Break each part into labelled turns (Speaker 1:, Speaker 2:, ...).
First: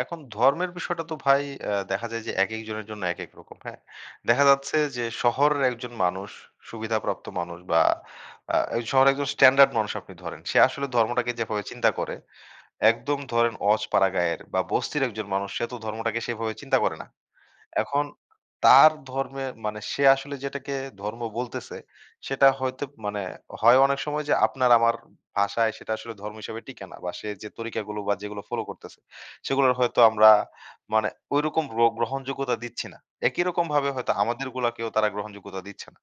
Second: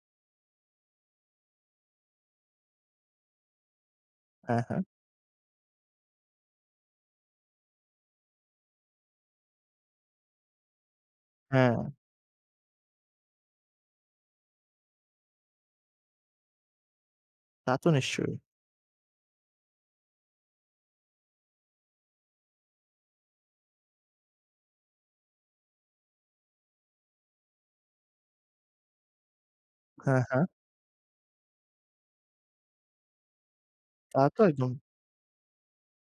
Speaker 1: এখন ধর্মের বিষয়টা তো ভাই অ্যা দেখা যায় যে, একেক জনের জন্য একেক রকম। হ্যাঁ? দেখা
Speaker 2: হ্যাঁ,
Speaker 1: যাচ্ছে
Speaker 2: হ্যাঁ।
Speaker 1: যে, শহরের একজন মানুষ সুবিধাপ্রাপ্ত মানুষ বা আ শহরের একজন স্ট্যান্ডার্ড মানুষ আপনি ধরেন। সে আসলে ধর্মটাকে যেভাবে চিন্তা
Speaker 2: হ্যাঁ।
Speaker 1: করে। একদম ধরেন অজপাড়াগাঁয়ের বা বস্তির একজন মানুষ সে তো ধর্মটাকে সেভাবে চিন্তা করে না।
Speaker 2: তা তো
Speaker 1: এখন
Speaker 2: নিশ্চয়ই।
Speaker 1: তার ধর্মের মানে সে আসলে যেটাকে ধর্ম বলতেছে সেটা হয়তো মানে হয় অনেক সময় যে, আপনার আমার ভাষায় সেটা আসলে ধর্ম হিসেবে টিকে না বা সে যে, তরিকাগুলো বা যেগুলো ফলো করতেছে। সেগুলো হয়তো
Speaker 2: হ্যাঁ,
Speaker 1: আমরা
Speaker 2: হ্যাঁ।
Speaker 1: মানে ঐরকম গ্র গ্রহণযোগ্যতা দিচ্ছি না। একই রকম ভাবে হয়তো
Speaker 2: তা তো একদম।
Speaker 1: আমাদেরগুলোকেও তারা গ্রহণযোগ্যতা দিচ্ছে না।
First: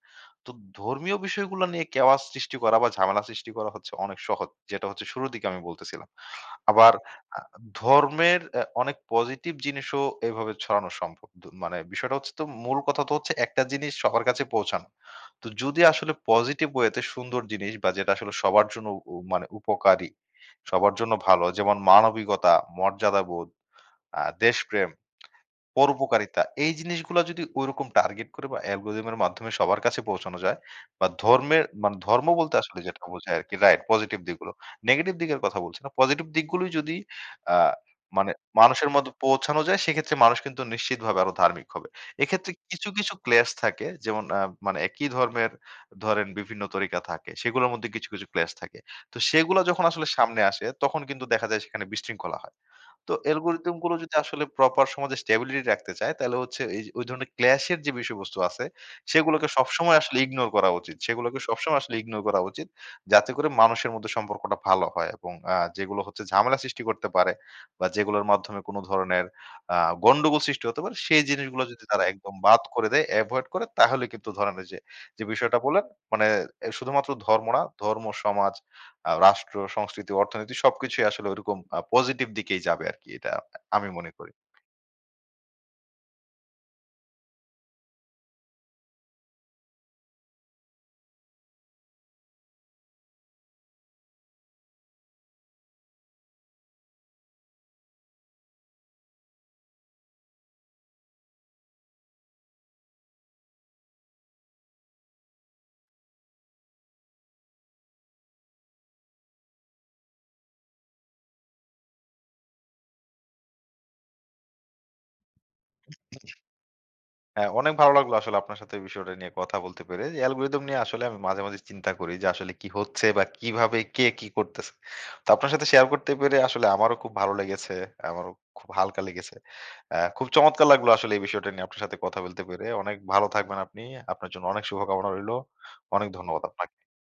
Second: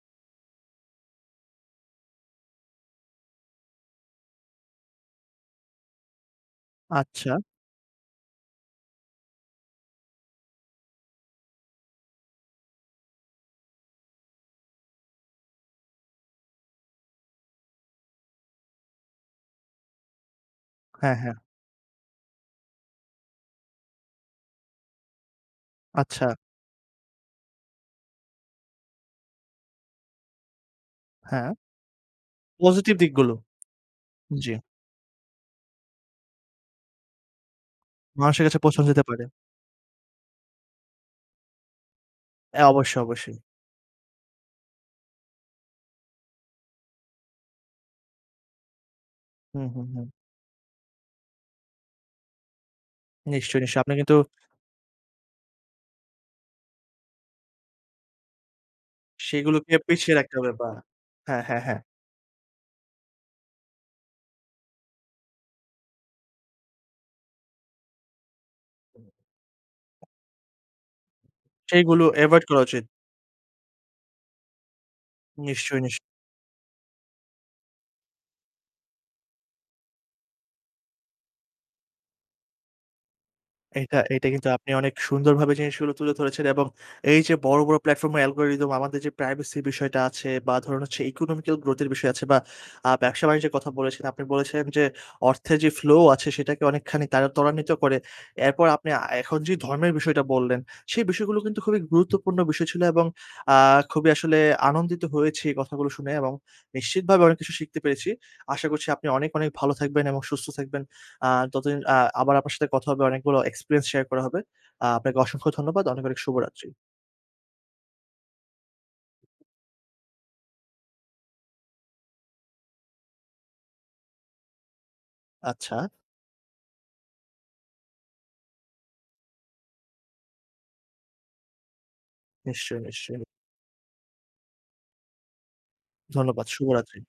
Speaker 1: তো ধর্মীয় বিষয়গুলো নিয়ে কেওয়াস সৃষ্টি করা বা ঝামেলা সৃষ্টি করা হচ্ছে অনেক সহজ। যেটা হচ্ছে শুরুর দিকে আমি বলতেছিলাম। আবার
Speaker 2: আচ্ছা।
Speaker 1: ধর্মের আ অনেক পজিটিভ জিনিসও এভাবে ছড়ানো সম্ভব। মানে বিষয়টা হচ্ছে মূল কথা তো হচ্ছে, একটা জিনিস সবার কাছে পৌঁছানো। তো যদি আসলে পজিটিভ ওয়েতে সুন্দর জিনিস বা যেটা আসলে সবার জন্য মানে উপকারী সবার জন্য
Speaker 2: হ্যাঁ, হ্যাঁ।
Speaker 1: ভালো। যেমন মানবিকতা, মর্যাদাবোধ, আ দেশপ্রেম,
Speaker 2: আচ্ছা।
Speaker 1: পরোপকারিতা। এই জিনিসগুলা যদি ঐরকম টার্গেট করে বা অ্যালগরিথম এর মাধ্যমে সবার কাছে পৌঁছানো যায় বা
Speaker 2: হ্যাঁ।
Speaker 1: ধর্মের মানে ধর্ম বলতে আসলে
Speaker 2: পজিটিভ
Speaker 1: যেটা
Speaker 2: দিকগুলো।
Speaker 1: বোঝায় আরকি। রাইট পজিটিভ দিকগুলো।
Speaker 2: জি।
Speaker 1: নেগেটিভ দিকের কথা বলছি না। পজিটিভ দিকগুলোই যদি আ মানে
Speaker 2: মানুষের কাছে পৌছে
Speaker 1: মানুষের
Speaker 2: যেতে
Speaker 1: মধ্যে
Speaker 2: পারে।
Speaker 1: পৌঁছানো যায়, সেক্ষেত্রে মানুষ কিন্তু নিশ্চিতভাবে আরো ধার্মিক হবে। এক্ষেত্রে
Speaker 2: হ্যাঁ,
Speaker 1: কিছু,
Speaker 2: অবশ্যই,
Speaker 1: কিছু
Speaker 2: অবশ্যই।
Speaker 1: ক্ল্যাশ থাকে যেমন মানে একই ধর্মের ধরেন বিভিন্ন তরিকা থাকে। সেগুলোর মধ্যে কিছু, কিছু ক্ল্যাশ থাকে। তো সেগুলা
Speaker 2: হুম,
Speaker 1: যখন
Speaker 2: হুম,
Speaker 1: আসলে
Speaker 2: হুম।
Speaker 1: সামনে আসে, তখন কিন্তু দেখা যায় সেখানে বিশৃঙ্খলা হয়। তো
Speaker 2: নিশ্চয়ই,
Speaker 1: অ্যালগরিথম
Speaker 2: নিশ্চয়ই। আপনি
Speaker 1: গুলো যদি
Speaker 2: কিন্তু
Speaker 1: আসলে প্রপার সমাজে স্ট্যাবিলিটি রাখতে চায়, তাহলে হচ্ছে এ ওই ধরনের ক্লাশ এর যে, বিষয়বস্তু আছে সেগুলোকে
Speaker 2: সেগুলোকে
Speaker 1: সবসময়
Speaker 2: পিছিয়ে
Speaker 1: আসলে
Speaker 2: রাখতে
Speaker 1: ইগনোর
Speaker 2: হবে
Speaker 1: করা
Speaker 2: বাহ!
Speaker 1: উচিত। সেগুলোকে
Speaker 2: হ্যাঁ, হ্যাঁ, হ্যাঁ।
Speaker 1: সবসময় আসলে ইগনোর করা উচিত। যাতে করে মানুষের মধ্যে সম্পর্কটা ভালো হয় এবং আ যেগুলো হচ্ছে ঝামেলা সৃষ্টি করতে পারে বা যেগুলোর মাধ্যমে কোন
Speaker 2: হুম।
Speaker 1: ধরনের আ গন্ডগোল সৃষ্টি হতে পারে, সেই জিনিসগুলো যদি তারা
Speaker 2: সেইগুলো
Speaker 1: একদম
Speaker 2: এভয়েড করা
Speaker 1: বাদ
Speaker 2: উচিত।
Speaker 1: করে দেয়, এভয়েড করে, তাহলে কিন্তু ধরনের যে, যে, বিষয়টা
Speaker 2: নিশ্চয়ই,
Speaker 1: বললেন
Speaker 2: নিশ্চয়ই।
Speaker 1: মানে শুধুমাত্র ধর্ম না, ধর্ম, সমাজ, আ রাষ্ট্র, সংস্কৃতি, অর্থনীতি সবকিছুই আসলে ওরকম আ পজিটিভ দিকেই যাবে আরকি। এটা আমি
Speaker 2: এটা,
Speaker 1: মনে
Speaker 2: এটা
Speaker 1: করি।
Speaker 2: কিন্তু আপনি অনেক সুন্দরভাবে জিনিসগুলো তুলে ধরেছেন এবং এই যে, বড়, বড় প্লাটফর্ম এর অ্যালগরিথম আমাদের যে, প্রাইভেসি বিষয়টা আছে বা ধরুন হচ্ছে ইকোনমিক্যাল গ্রোথ এর বিষয় আছে বা ব্যবসা-বাণিজ্য যে, কথা বলেছেন, আপনি বলেছেন যে, অর্থের যে, ফ্লো আছে, সেটাকে অনেকখানি তারা ত্বরান্বিত করে। এরপর আপনি এখন যে, ধর্মের বিষয়টা বললেন, সেই বিষয়গুলো কিন্তু খুবই গুরুত্বপূর্ণ বিষয় ছিল এবং আ খুবই আসলে আনন্দিত হয়েছি এই কথাগুলো শুনে এবং নিশ্চিতভাবে অনেক কিছু শিখতে পেরেছি। আশা করছি আপনি অনেক, অনেক ভালো থাকবেন এবং সুস্থ থাকবেন। আ ততদিন আবার আপনার সাথে কথা হবে, অনেকগুলো এক্সপেরিয়েন্স শেয়ার করা হবে। আ আপনাকে অসংখ্য ধন্যবাদ। অনেক, অনেক শুভরাত্রি।
Speaker 1: হ্যাঁ, অনেক ভালো লাগলো আসলে আপনার সাথে এই বিষয়টা নিয়ে কথা বলতে পেরে। অ্যালগরিথম নিয়ে আসলে আমি মাঝে, মাঝে চিন্তা করি যে, আসলে কি হচ্ছে বা কিভাবে কে কি করতেছে। তো আপনার সাথে শেয়ার
Speaker 2: আচ্ছা।
Speaker 1: করতে পেরে আসলে আমারও খুব ভালো লেগেছে। আমারও খুব হালকা লেগেছে। অ্যা খুব চমৎকার লাগলো আসলে এই বিষয়টা নিয়ে আপনার সাথে কথা বলতে পেরে।
Speaker 2: নিশ্চয়ই,
Speaker 1: অনেক
Speaker 2: নিশ্চয়ই।
Speaker 1: ভালো থাকবেন আপনি। আপনার জন্য অনেক শুভকামনা রইলো। অনেক ধন্যবাদ
Speaker 2: ধন্যবাদ।
Speaker 1: আপনাকে।
Speaker 2: শুভরাত্রি।